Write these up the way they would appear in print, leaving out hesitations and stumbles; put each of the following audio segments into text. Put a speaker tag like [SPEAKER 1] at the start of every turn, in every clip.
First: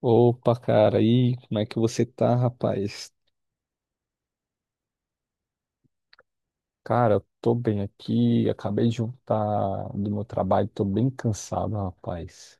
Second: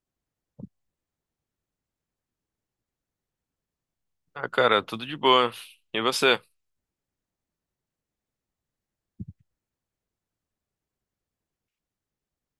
[SPEAKER 1] Opa, cara, e aí, como é que você tá, rapaz?
[SPEAKER 2] Ah, cara, tudo de boa. E você?
[SPEAKER 1] Cara, eu tô bem aqui, acabei de voltar do meu trabalho, tô bem cansado, rapaz.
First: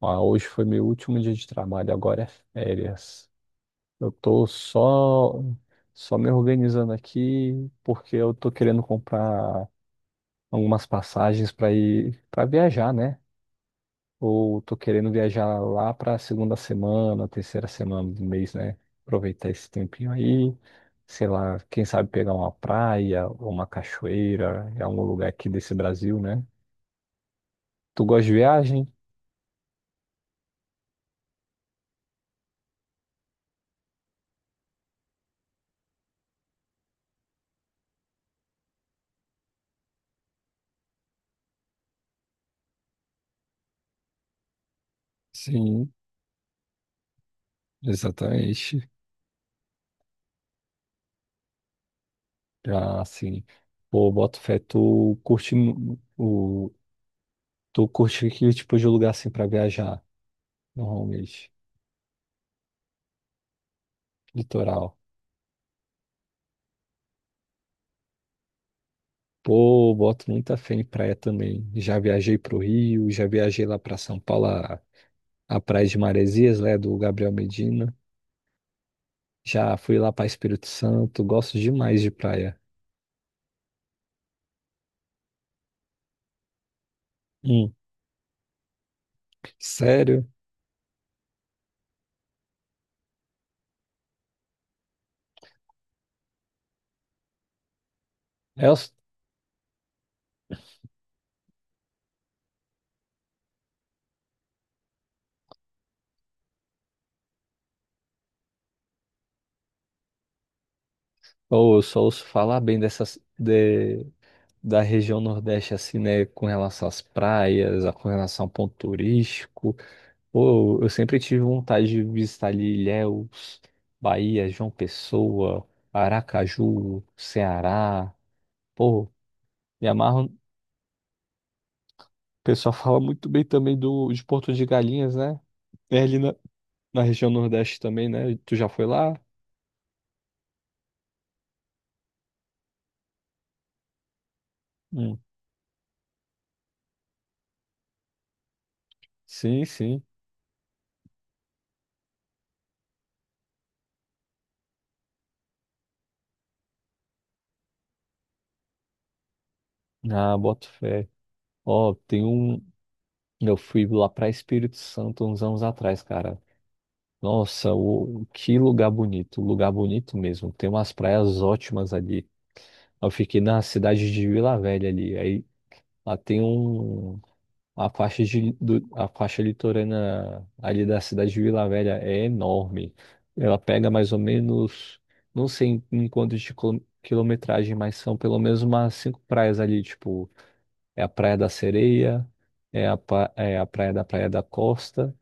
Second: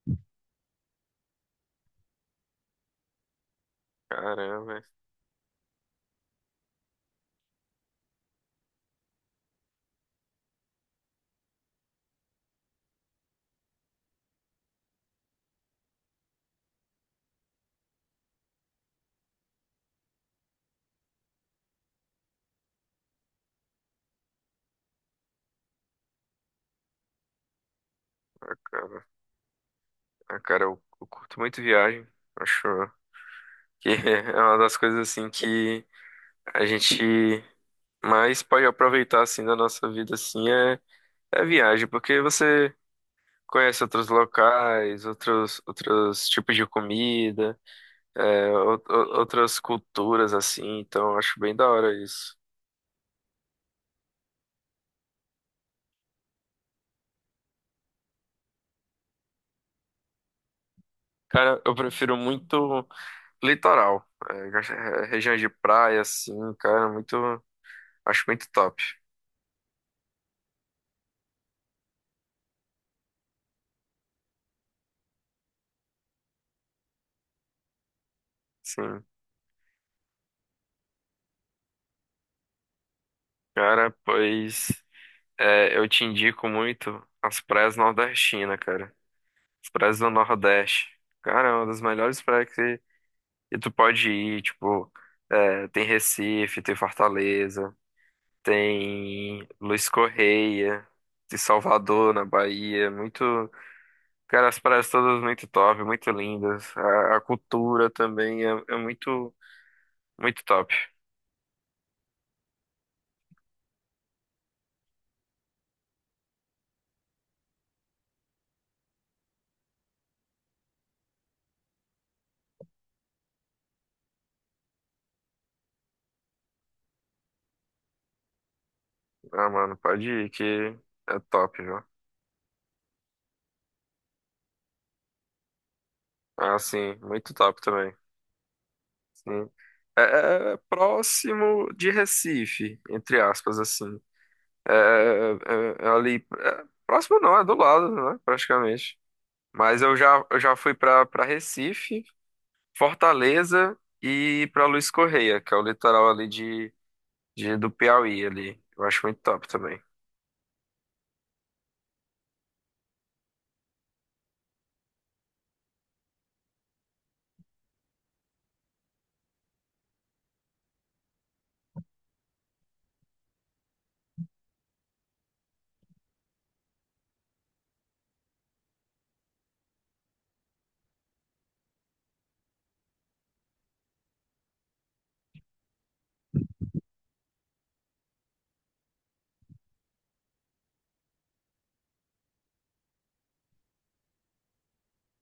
[SPEAKER 1] Ah, hoje foi meu último dia de trabalho, agora é férias. Eu tô
[SPEAKER 2] Caramba,
[SPEAKER 1] só me organizando aqui porque eu tô querendo comprar algumas passagens pra ir para viajar, né? Ou tô querendo viajar lá para a segunda semana, terceira semana do mês, né? Aproveitar esse tempinho aí, sei lá, quem sabe pegar uma praia ou uma cachoeira, em algum lugar aqui desse Brasil, né? Tu gosta de viagem?
[SPEAKER 2] cara. Ah, cara, eu curto muito viagem. Acho que é uma das coisas assim que a gente mais pode aproveitar assim da nossa vida assim é viagem, porque você conhece outros locais, outros
[SPEAKER 1] Sim,
[SPEAKER 2] outros tipos de comida,
[SPEAKER 1] exatamente.
[SPEAKER 2] outras culturas assim. Então, eu acho bem da hora isso.
[SPEAKER 1] Já assim, pô, boto fé, tu curte que tipo de lugar assim para viajar, normalmente,
[SPEAKER 2] Cara, eu prefiro muito litoral,
[SPEAKER 1] litoral.
[SPEAKER 2] regiões de praia assim, cara, muito. Acho muito top.
[SPEAKER 1] Pô, boto muita fé em praia também. Já viajei pro Rio, já viajei lá para São Paulo, a Praia de Maresias, né, do Gabriel Medina.
[SPEAKER 2] Sim.
[SPEAKER 1] Já fui lá para Espírito Santo, gosto demais de praia.
[SPEAKER 2] Cara, pois é, eu te indico muito as
[SPEAKER 1] Hum,
[SPEAKER 2] praias nordestinas, cara. As praias do
[SPEAKER 1] sério?
[SPEAKER 2] Nordeste. Cara, é uma das melhores praias que tu pode ir. Tipo, tem Recife, tem Fortaleza,
[SPEAKER 1] É, Eu,
[SPEAKER 2] tem Luiz Correia, tem Salvador, na Bahia. Muito. Cara, as praias todas muito top, muito lindas. A cultura também é muito, muito top.
[SPEAKER 1] ou eu só ouço falar bem da região Nordeste, assim, né, com relação às praias, com relação ao ponto turístico. Pô, eu sempre tive vontade de visitar ali Ilhéus, Bahia, João Pessoa, Aracaju, Ceará. Pô,
[SPEAKER 2] Ah, mano,
[SPEAKER 1] me
[SPEAKER 2] pode
[SPEAKER 1] amarro.
[SPEAKER 2] ir
[SPEAKER 1] O
[SPEAKER 2] que é top, viu?
[SPEAKER 1] pessoal fala muito bem também de Porto de Galinhas, né? É ali na-
[SPEAKER 2] Ah, sim,
[SPEAKER 1] Na região
[SPEAKER 2] muito top
[SPEAKER 1] Nordeste
[SPEAKER 2] também.
[SPEAKER 1] também, né? Tu já foi lá?
[SPEAKER 2] Sim. É, é próximo de Recife, entre aspas, assim. É,
[SPEAKER 1] Hum.
[SPEAKER 2] é- é é ali. É, próximo não, é do lado, né? Praticamente.
[SPEAKER 1] Sim,
[SPEAKER 2] Mas eu
[SPEAKER 1] sim.
[SPEAKER 2] já, eu já fui pra para Recife, Fortaleza e pra Luiz Correia, que é o litoral ali do Piauí ali. Eu acho muito top também.
[SPEAKER 1] Ah, boto fé. Ó, tem um. Eu fui lá pra Espírito Santo uns anos atrás, cara. Nossa, que lugar bonito. Lugar bonito mesmo. Tem umas praias ótimas ali. Eu fiquei na cidade de Vila Velha ali. Aí lá tem um. A faixa litorânea ali da cidade de Vila Velha é enorme. Ela pega mais ou menos, não sei em quantos de quilometragem, mas são pelo menos umas cinco praias ali, tipo, é a Praia da Sereia, é a Praia da Costa,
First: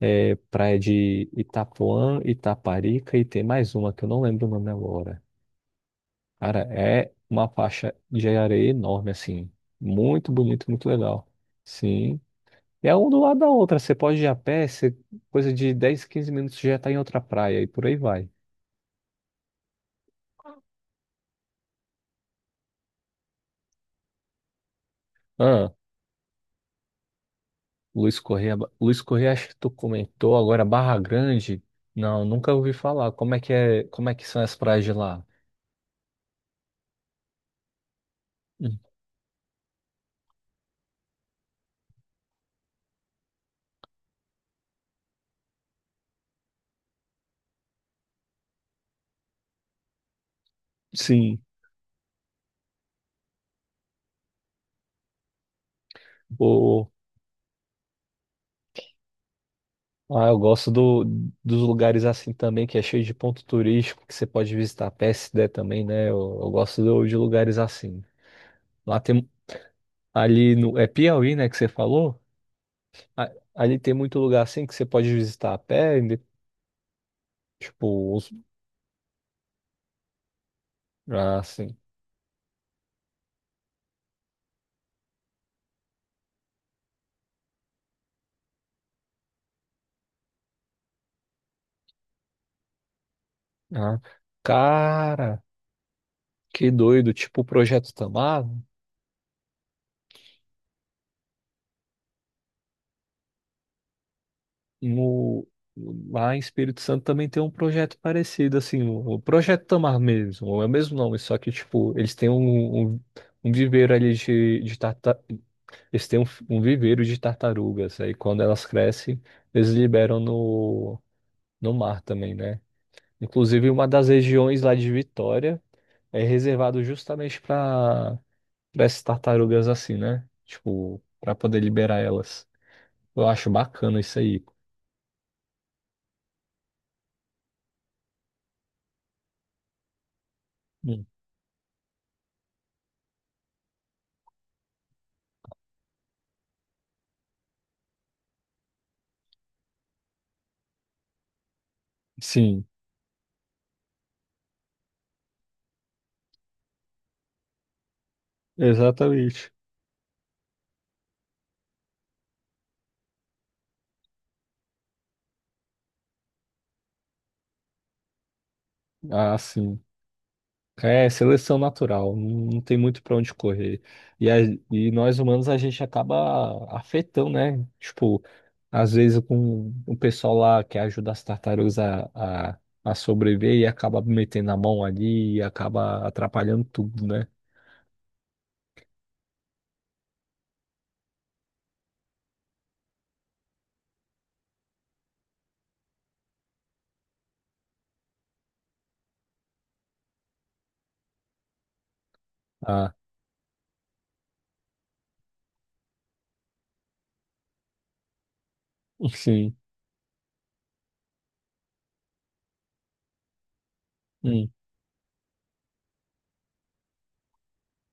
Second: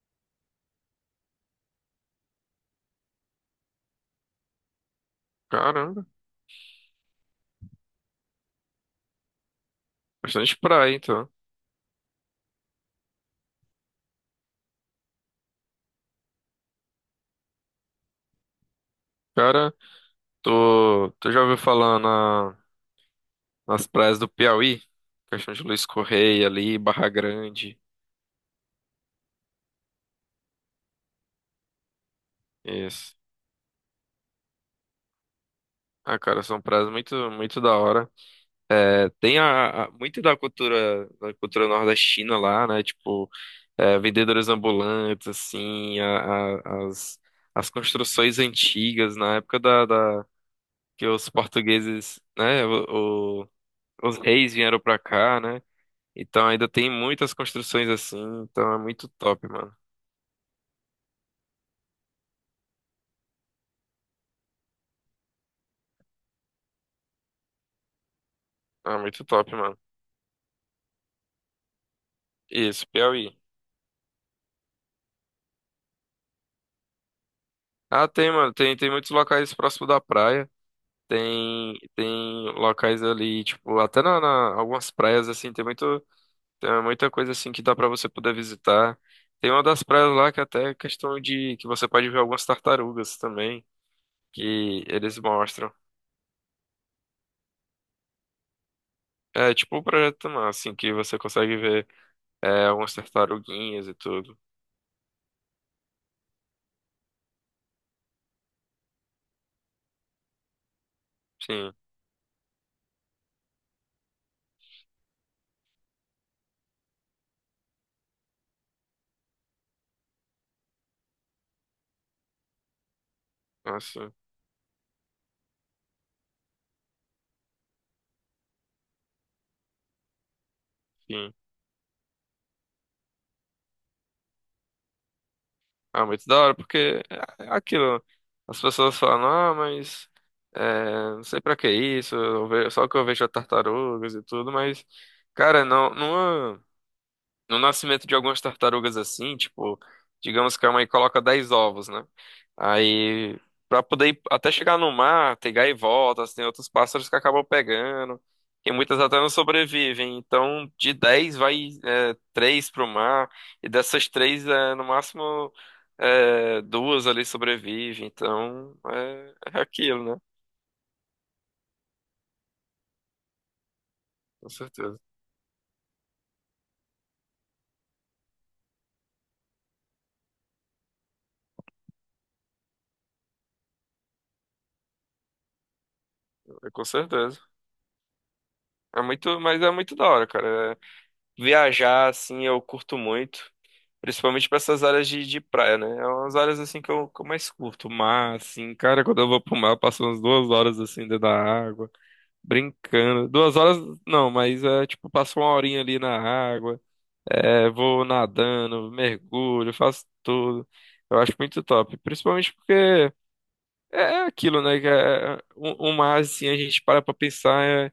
[SPEAKER 1] é Praia de Itapuã, Itaparica e tem mais uma que eu não lembro o nome agora.
[SPEAKER 2] Caramba,
[SPEAKER 1] Cara, é uma faixa de areia enorme, assim, muito
[SPEAKER 2] bastante
[SPEAKER 1] bonito, muito
[SPEAKER 2] praia,
[SPEAKER 1] legal.
[SPEAKER 2] então.
[SPEAKER 1] Sim. É um do lado da outra. Você pode ir a pé, coisa de 10, 15 minutos você já está em outra praia e por aí vai.
[SPEAKER 2] Cara, tu já ouviu falar na. Nas praias do Piauí, Caixão de
[SPEAKER 1] Ah,
[SPEAKER 2] Luiz Correia ali, Barra Grande.
[SPEAKER 1] Luiz Correia, Luiz Correia, acho que tu comentou agora Barra Grande. Não, nunca ouvi falar.
[SPEAKER 2] Isso.
[SPEAKER 1] Como é que são as praias de lá?
[SPEAKER 2] Ah, cara, são praias muito, muito da hora.
[SPEAKER 1] Hum,
[SPEAKER 2] É, tem muito da cultura nordestina lá, né? Tipo, vendedores ambulantes, assim, a- as, as construções antigas na época que os
[SPEAKER 1] Sim.
[SPEAKER 2] portugueses, né? os reis vieram pra cá, né? Então ainda tem
[SPEAKER 1] O,
[SPEAKER 2] muitas construções assim, então é muito top, mano.
[SPEAKER 1] ah, eu gosto dos lugares assim também, que é cheio de ponto turístico, que você pode visitar a pé se der também, né? Eu gosto de lugares assim.
[SPEAKER 2] É
[SPEAKER 1] Lá
[SPEAKER 2] muito
[SPEAKER 1] tem
[SPEAKER 2] top, mano.
[SPEAKER 1] ali no, é Piauí, né, que você falou?
[SPEAKER 2] Isso,
[SPEAKER 1] A
[SPEAKER 2] Piauí.
[SPEAKER 1] ali tem muito lugar assim que você pode visitar a pé, e
[SPEAKER 2] Ah,
[SPEAKER 1] tipo,
[SPEAKER 2] tem, mano. Tem muitos locais próximo da praia.
[SPEAKER 1] ah, assim.
[SPEAKER 2] Tem locais ali, tipo, até algumas praias, assim, tem muita coisa, assim, que dá pra você poder visitar. Tem uma das praias lá que até é questão de que você pode ver algumas tartarugas também,
[SPEAKER 1] Ah.
[SPEAKER 2] que eles
[SPEAKER 1] Cara,
[SPEAKER 2] mostram.
[SPEAKER 1] que doido. Tipo, o Projeto Tamar,
[SPEAKER 2] É, tipo, um projeto, mano, assim, que você consegue ver algumas tartaruguinhas e tudo.
[SPEAKER 1] no, lá em Espírito Santo também tem um projeto parecido, assim, o Projeto Tamar mesmo, é o mesmo nome, só que,
[SPEAKER 2] Sim,
[SPEAKER 1] tipo, eles têm um viveiro ali de tartar... Eles têm um viveiro de tartarugas, aí quando elas crescem, eles liberam no mar também, né? Inclusive, uma das
[SPEAKER 2] assim,
[SPEAKER 1] regiões lá de Vitória é reservado justamente para essas tartarugas assim, né? Tipo,
[SPEAKER 2] sim.
[SPEAKER 1] para poder liberar elas. Eu acho bacana isso aí.
[SPEAKER 2] Ah, muito da hora, porque é aquilo. As pessoas falam, ah, mas é,
[SPEAKER 1] Hum.
[SPEAKER 2] não sei pra que isso, só que eu vejo tartarugas e tudo, mas, cara, não, não. No nascimento de algumas tartarugas assim, tipo, digamos que a mãe coloca 10 ovos, né?
[SPEAKER 1] Sim,
[SPEAKER 2] Aí, pra poder ir até chegar no mar, tem gaivotas, tem outros pássaros que acabam pegando, e muitas até não
[SPEAKER 1] exatamente.
[SPEAKER 2] sobrevivem. Então, de 10 vai 3 pro mar, e dessas três, no máximo, duas ali sobrevivem. Então, é,
[SPEAKER 1] Ah,
[SPEAKER 2] é
[SPEAKER 1] sim.
[SPEAKER 2] aquilo, né?
[SPEAKER 1] É seleção natural, não tem muito para onde correr. E, a-
[SPEAKER 2] Com
[SPEAKER 1] e
[SPEAKER 2] certeza,
[SPEAKER 1] nós humanos a gente acaba afetando, né? Tipo, às vezes com o pessoal lá que ajuda as tartarugas a sobreviver e acaba metendo a mão ali e acaba atrapalhando
[SPEAKER 2] com
[SPEAKER 1] tudo, né?
[SPEAKER 2] certeza. É muito, mas é muito da hora, cara. É, viajar, assim, eu curto muito. Principalmente para essas áreas de praia, né? É umas áreas assim que eu mais curto. O Mar, assim, cara, quando eu vou pro mar, eu passo umas 2 horas assim dentro da água,
[SPEAKER 1] Ah,
[SPEAKER 2] brincando. 2 horas não, mas é tipo, passo uma horinha ali na água, vou nadando,
[SPEAKER 1] sim.
[SPEAKER 2] mergulho, faço tudo. Eu acho muito top. Principalmente porque é
[SPEAKER 1] Hum.
[SPEAKER 2] aquilo, né? Que é, o mar, assim, a gente para pra pensar, é,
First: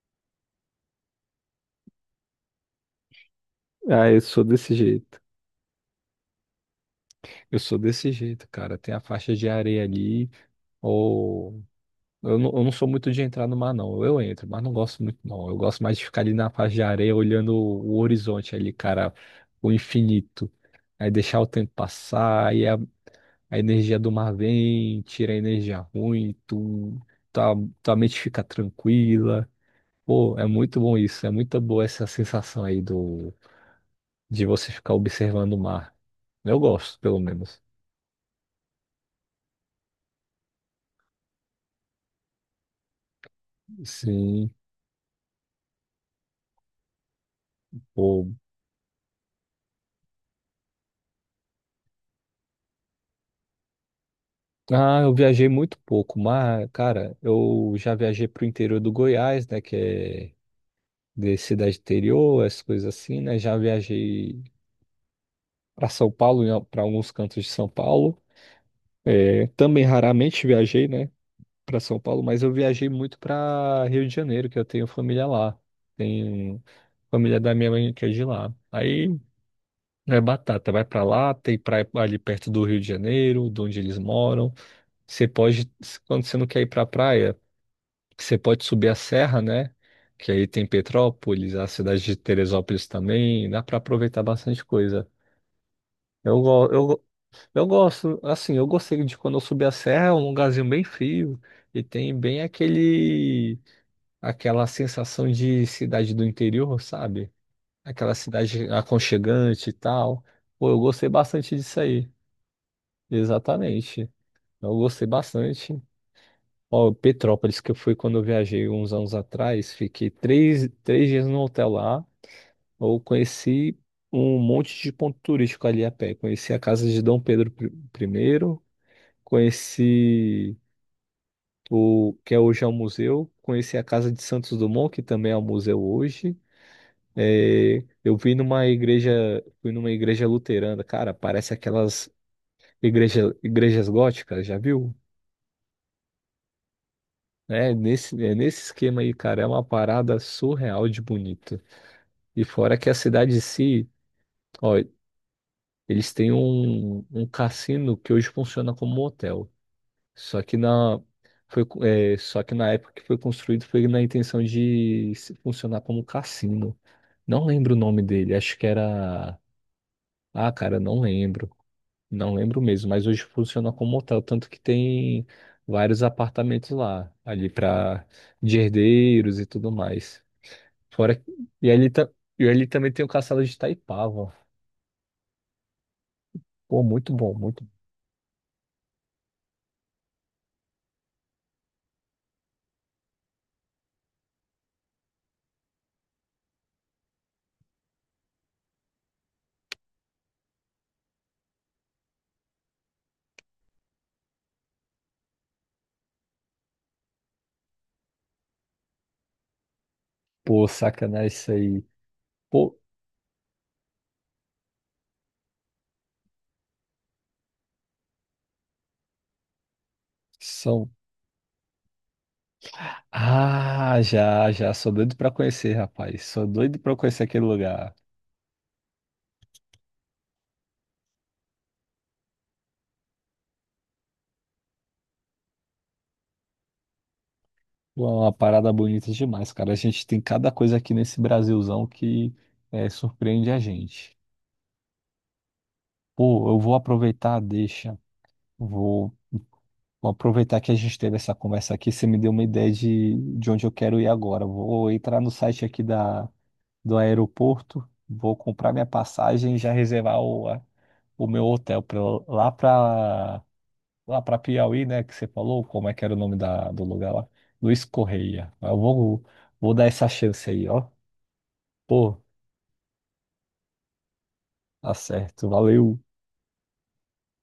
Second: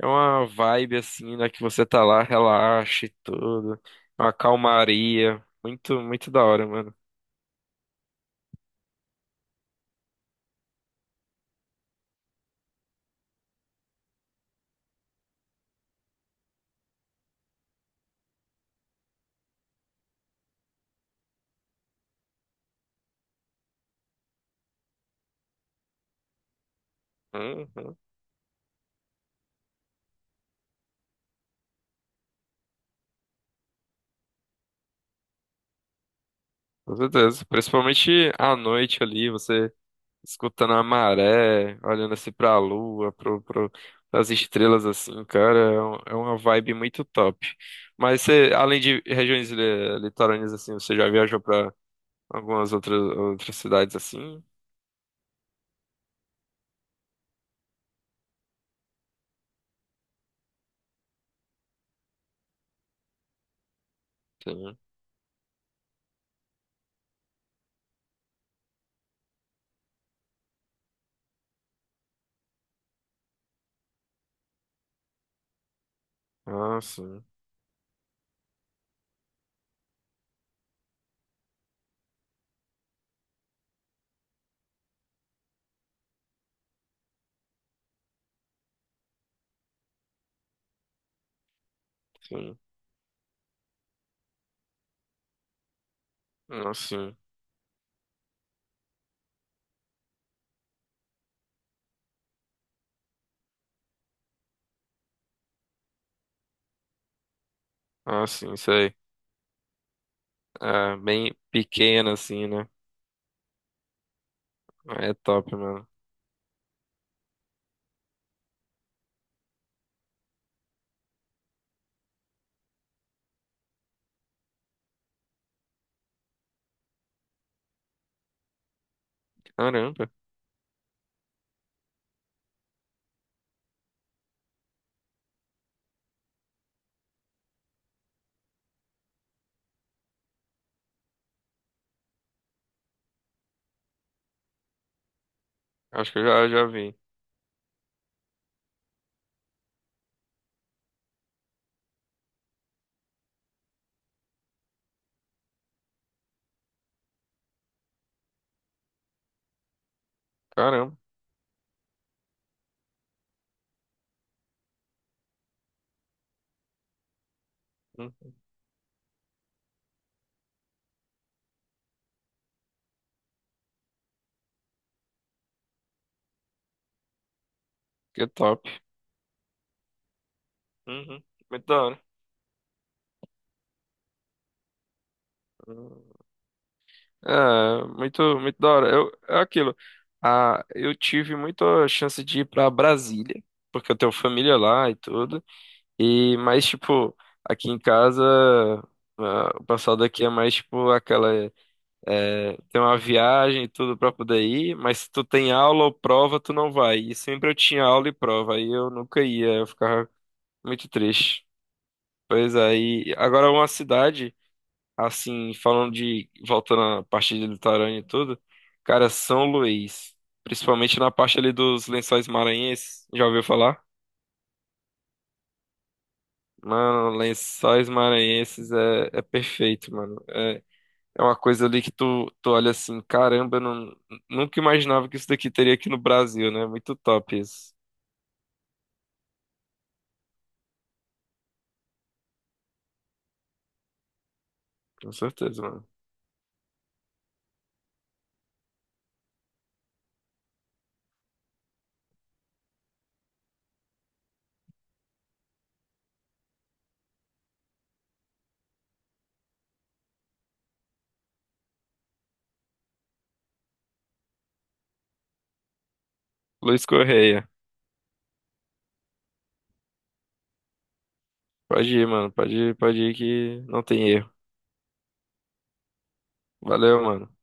[SPEAKER 2] é uma vibe assim, né? Que você tá lá, relaxa e tudo.
[SPEAKER 1] Ah, eu
[SPEAKER 2] Uma
[SPEAKER 1] sou desse jeito.
[SPEAKER 2] calmaria. Muito, muito da hora, mano.
[SPEAKER 1] Eu sou desse jeito, cara. Tem a faixa de areia ali. Ou. Eu não sou muito de entrar no mar, não. Eu entro, mas não gosto muito, não. Eu gosto mais de ficar ali na faixa de areia olhando o horizonte ali, cara. O infinito. Aí deixar o tempo passar. Aí a energia do mar vem, tira a energia ruim. Tua,
[SPEAKER 2] Uhum,
[SPEAKER 1] tua mente fica tranquila. Pô, é muito bom isso. É muito boa essa sensação aí de você ficar observando o mar. Eu
[SPEAKER 2] com
[SPEAKER 1] gosto, pelo
[SPEAKER 2] certeza.
[SPEAKER 1] menos.
[SPEAKER 2] Principalmente à noite ali, você escutando a maré, olhando assim pra lua, as
[SPEAKER 1] Sim.
[SPEAKER 2] estrelas assim, cara, é uma vibe muito top. Mas
[SPEAKER 1] Pô.
[SPEAKER 2] você, além de regiões litorâneas assim, você já viajou pra algumas outras cidades assim?
[SPEAKER 1] Ah, eu viajei muito pouco, mas, cara, eu já viajei pro interior do Goiás, né, que é de cidade interior, essas coisas assim, né? Já viajei
[SPEAKER 2] Sim.
[SPEAKER 1] para São Paulo, para alguns cantos de São Paulo. É, também raramente viajei, né, para São Paulo, mas eu viajei muito para Rio de Janeiro, que eu tenho família lá. Tenho
[SPEAKER 2] Ah, sim,
[SPEAKER 1] família da minha mãe que é de lá. Aí é batata, vai para lá, tem praia ali perto do Rio de Janeiro, de onde eles moram. Você pode, quando você não quer ir para a praia, você pode subir a serra, né? Que aí tem Petrópolis, a cidade de
[SPEAKER 2] sim.
[SPEAKER 1] Teresópolis também, dá para aproveitar bastante coisa. Eu, go-
[SPEAKER 2] Ah,
[SPEAKER 1] eu, go-
[SPEAKER 2] sim.
[SPEAKER 1] eu gosto, assim, eu gostei de quando eu subi a serra, é um lugarzinho bem frio e tem bem aquela sensação de cidade do interior, sabe? Aquela
[SPEAKER 2] Ah, sim,
[SPEAKER 1] cidade
[SPEAKER 2] isso aí.
[SPEAKER 1] aconchegante e tal. Pô, eu
[SPEAKER 2] É,
[SPEAKER 1] gostei
[SPEAKER 2] bem
[SPEAKER 1] bastante disso aí,
[SPEAKER 2] pequena assim, né?
[SPEAKER 1] exatamente. Eu gostei
[SPEAKER 2] É top,
[SPEAKER 1] bastante.
[SPEAKER 2] mano.
[SPEAKER 1] Ó, Petrópolis, que eu fui quando eu viajei uns anos atrás, fiquei 3 dias no hotel lá, eu conheci um monte de ponto turístico ali a pé. Conheci a casa de Dom Pedro I, primeiro,
[SPEAKER 2] Caramba,
[SPEAKER 1] conheci o que é hoje é um museu, conheci a casa de Santos Dumont, que também é um museu hoje. É, eu vi numa igreja, fui numa igreja luterana, cara, parece aquelas igrejas góticas, já viu?
[SPEAKER 2] acho que eu já vi.
[SPEAKER 1] É nesse esquema aí, cara. É uma parada surreal de bonito. E fora que a cidade em si, ó, eles têm um cassino que hoje funciona como um hotel. Só que
[SPEAKER 2] Caramba.
[SPEAKER 1] na, Só que na época que foi construído foi na intenção de funcionar como cassino. Não lembro o nome dele,
[SPEAKER 2] Hum.
[SPEAKER 1] acho que era. Ah, cara, não lembro. Não lembro mesmo, mas hoje funciona como hotel, tanto que tem vários apartamentos lá, ali para
[SPEAKER 2] Que
[SPEAKER 1] de
[SPEAKER 2] top.
[SPEAKER 1] herdeiros e tudo mais. Fora,
[SPEAKER 2] Uhum. Muito
[SPEAKER 1] e
[SPEAKER 2] da
[SPEAKER 1] ali,
[SPEAKER 2] hora.
[SPEAKER 1] e ali também tem o castelo de Itaipava.
[SPEAKER 2] Uhum.
[SPEAKER 1] Pô, muito bom, muito. Bom.
[SPEAKER 2] É, muito, muito da hora. É aquilo. Ah, eu tive muita chance de ir pra Brasília, porque eu tenho família lá e tudo. E, mas, tipo, aqui em casa, ah, o pessoal daqui é mais, tipo, aquela. É, tem uma viagem e tudo pra poder ir, mas se tu tem aula ou prova, tu não vai. E sempre eu tinha aula e prova, aí eu nunca ia, eu ficava
[SPEAKER 1] Pô,
[SPEAKER 2] muito
[SPEAKER 1] sacanagem
[SPEAKER 2] triste.
[SPEAKER 1] isso aí.
[SPEAKER 2] Pois
[SPEAKER 1] Pô,
[SPEAKER 2] aí, agora uma cidade. Assim, voltando à parte de litorânea e tudo, cara, São Luís,
[SPEAKER 1] são.
[SPEAKER 2] principalmente na parte ali dos Lençóis Maranhenses, já ouviu falar?
[SPEAKER 1] Ah, já, já. Sou doido pra conhecer, rapaz. Sou doido pra
[SPEAKER 2] Mano,
[SPEAKER 1] conhecer aquele
[SPEAKER 2] Lençóis
[SPEAKER 1] lugar.
[SPEAKER 2] Maranhenses é perfeito, mano. É uma coisa ali que tu olha assim, caramba, eu não, nunca imaginava que isso daqui teria aqui no Brasil, né? Muito top isso,
[SPEAKER 1] Pô, é uma parada bonita demais, cara. A gente tem cada coisa aqui nesse Brasilzão que surpreende a gente.
[SPEAKER 2] com certeza, mano.
[SPEAKER 1] Pô, eu vou aproveitar, a deixa. Vou, vou aproveitar que a gente teve essa conversa aqui. Você me deu uma ideia de onde eu quero ir agora. Vou entrar no site aqui da do aeroporto, vou comprar minha passagem e já reservar o meu hotel pra, eu- lá para lá para Piauí, né? Que você falou, como é que era o nome do
[SPEAKER 2] Luiz
[SPEAKER 1] lugar lá?
[SPEAKER 2] Correia,
[SPEAKER 1] Luiz Correia. Eu vou dar essa chance aí, ó.
[SPEAKER 2] pode ir,
[SPEAKER 1] Pô,
[SPEAKER 2] mano, pode ir que não tem erro.
[SPEAKER 1] tá certo, valeu.
[SPEAKER 2] Valeu, mano.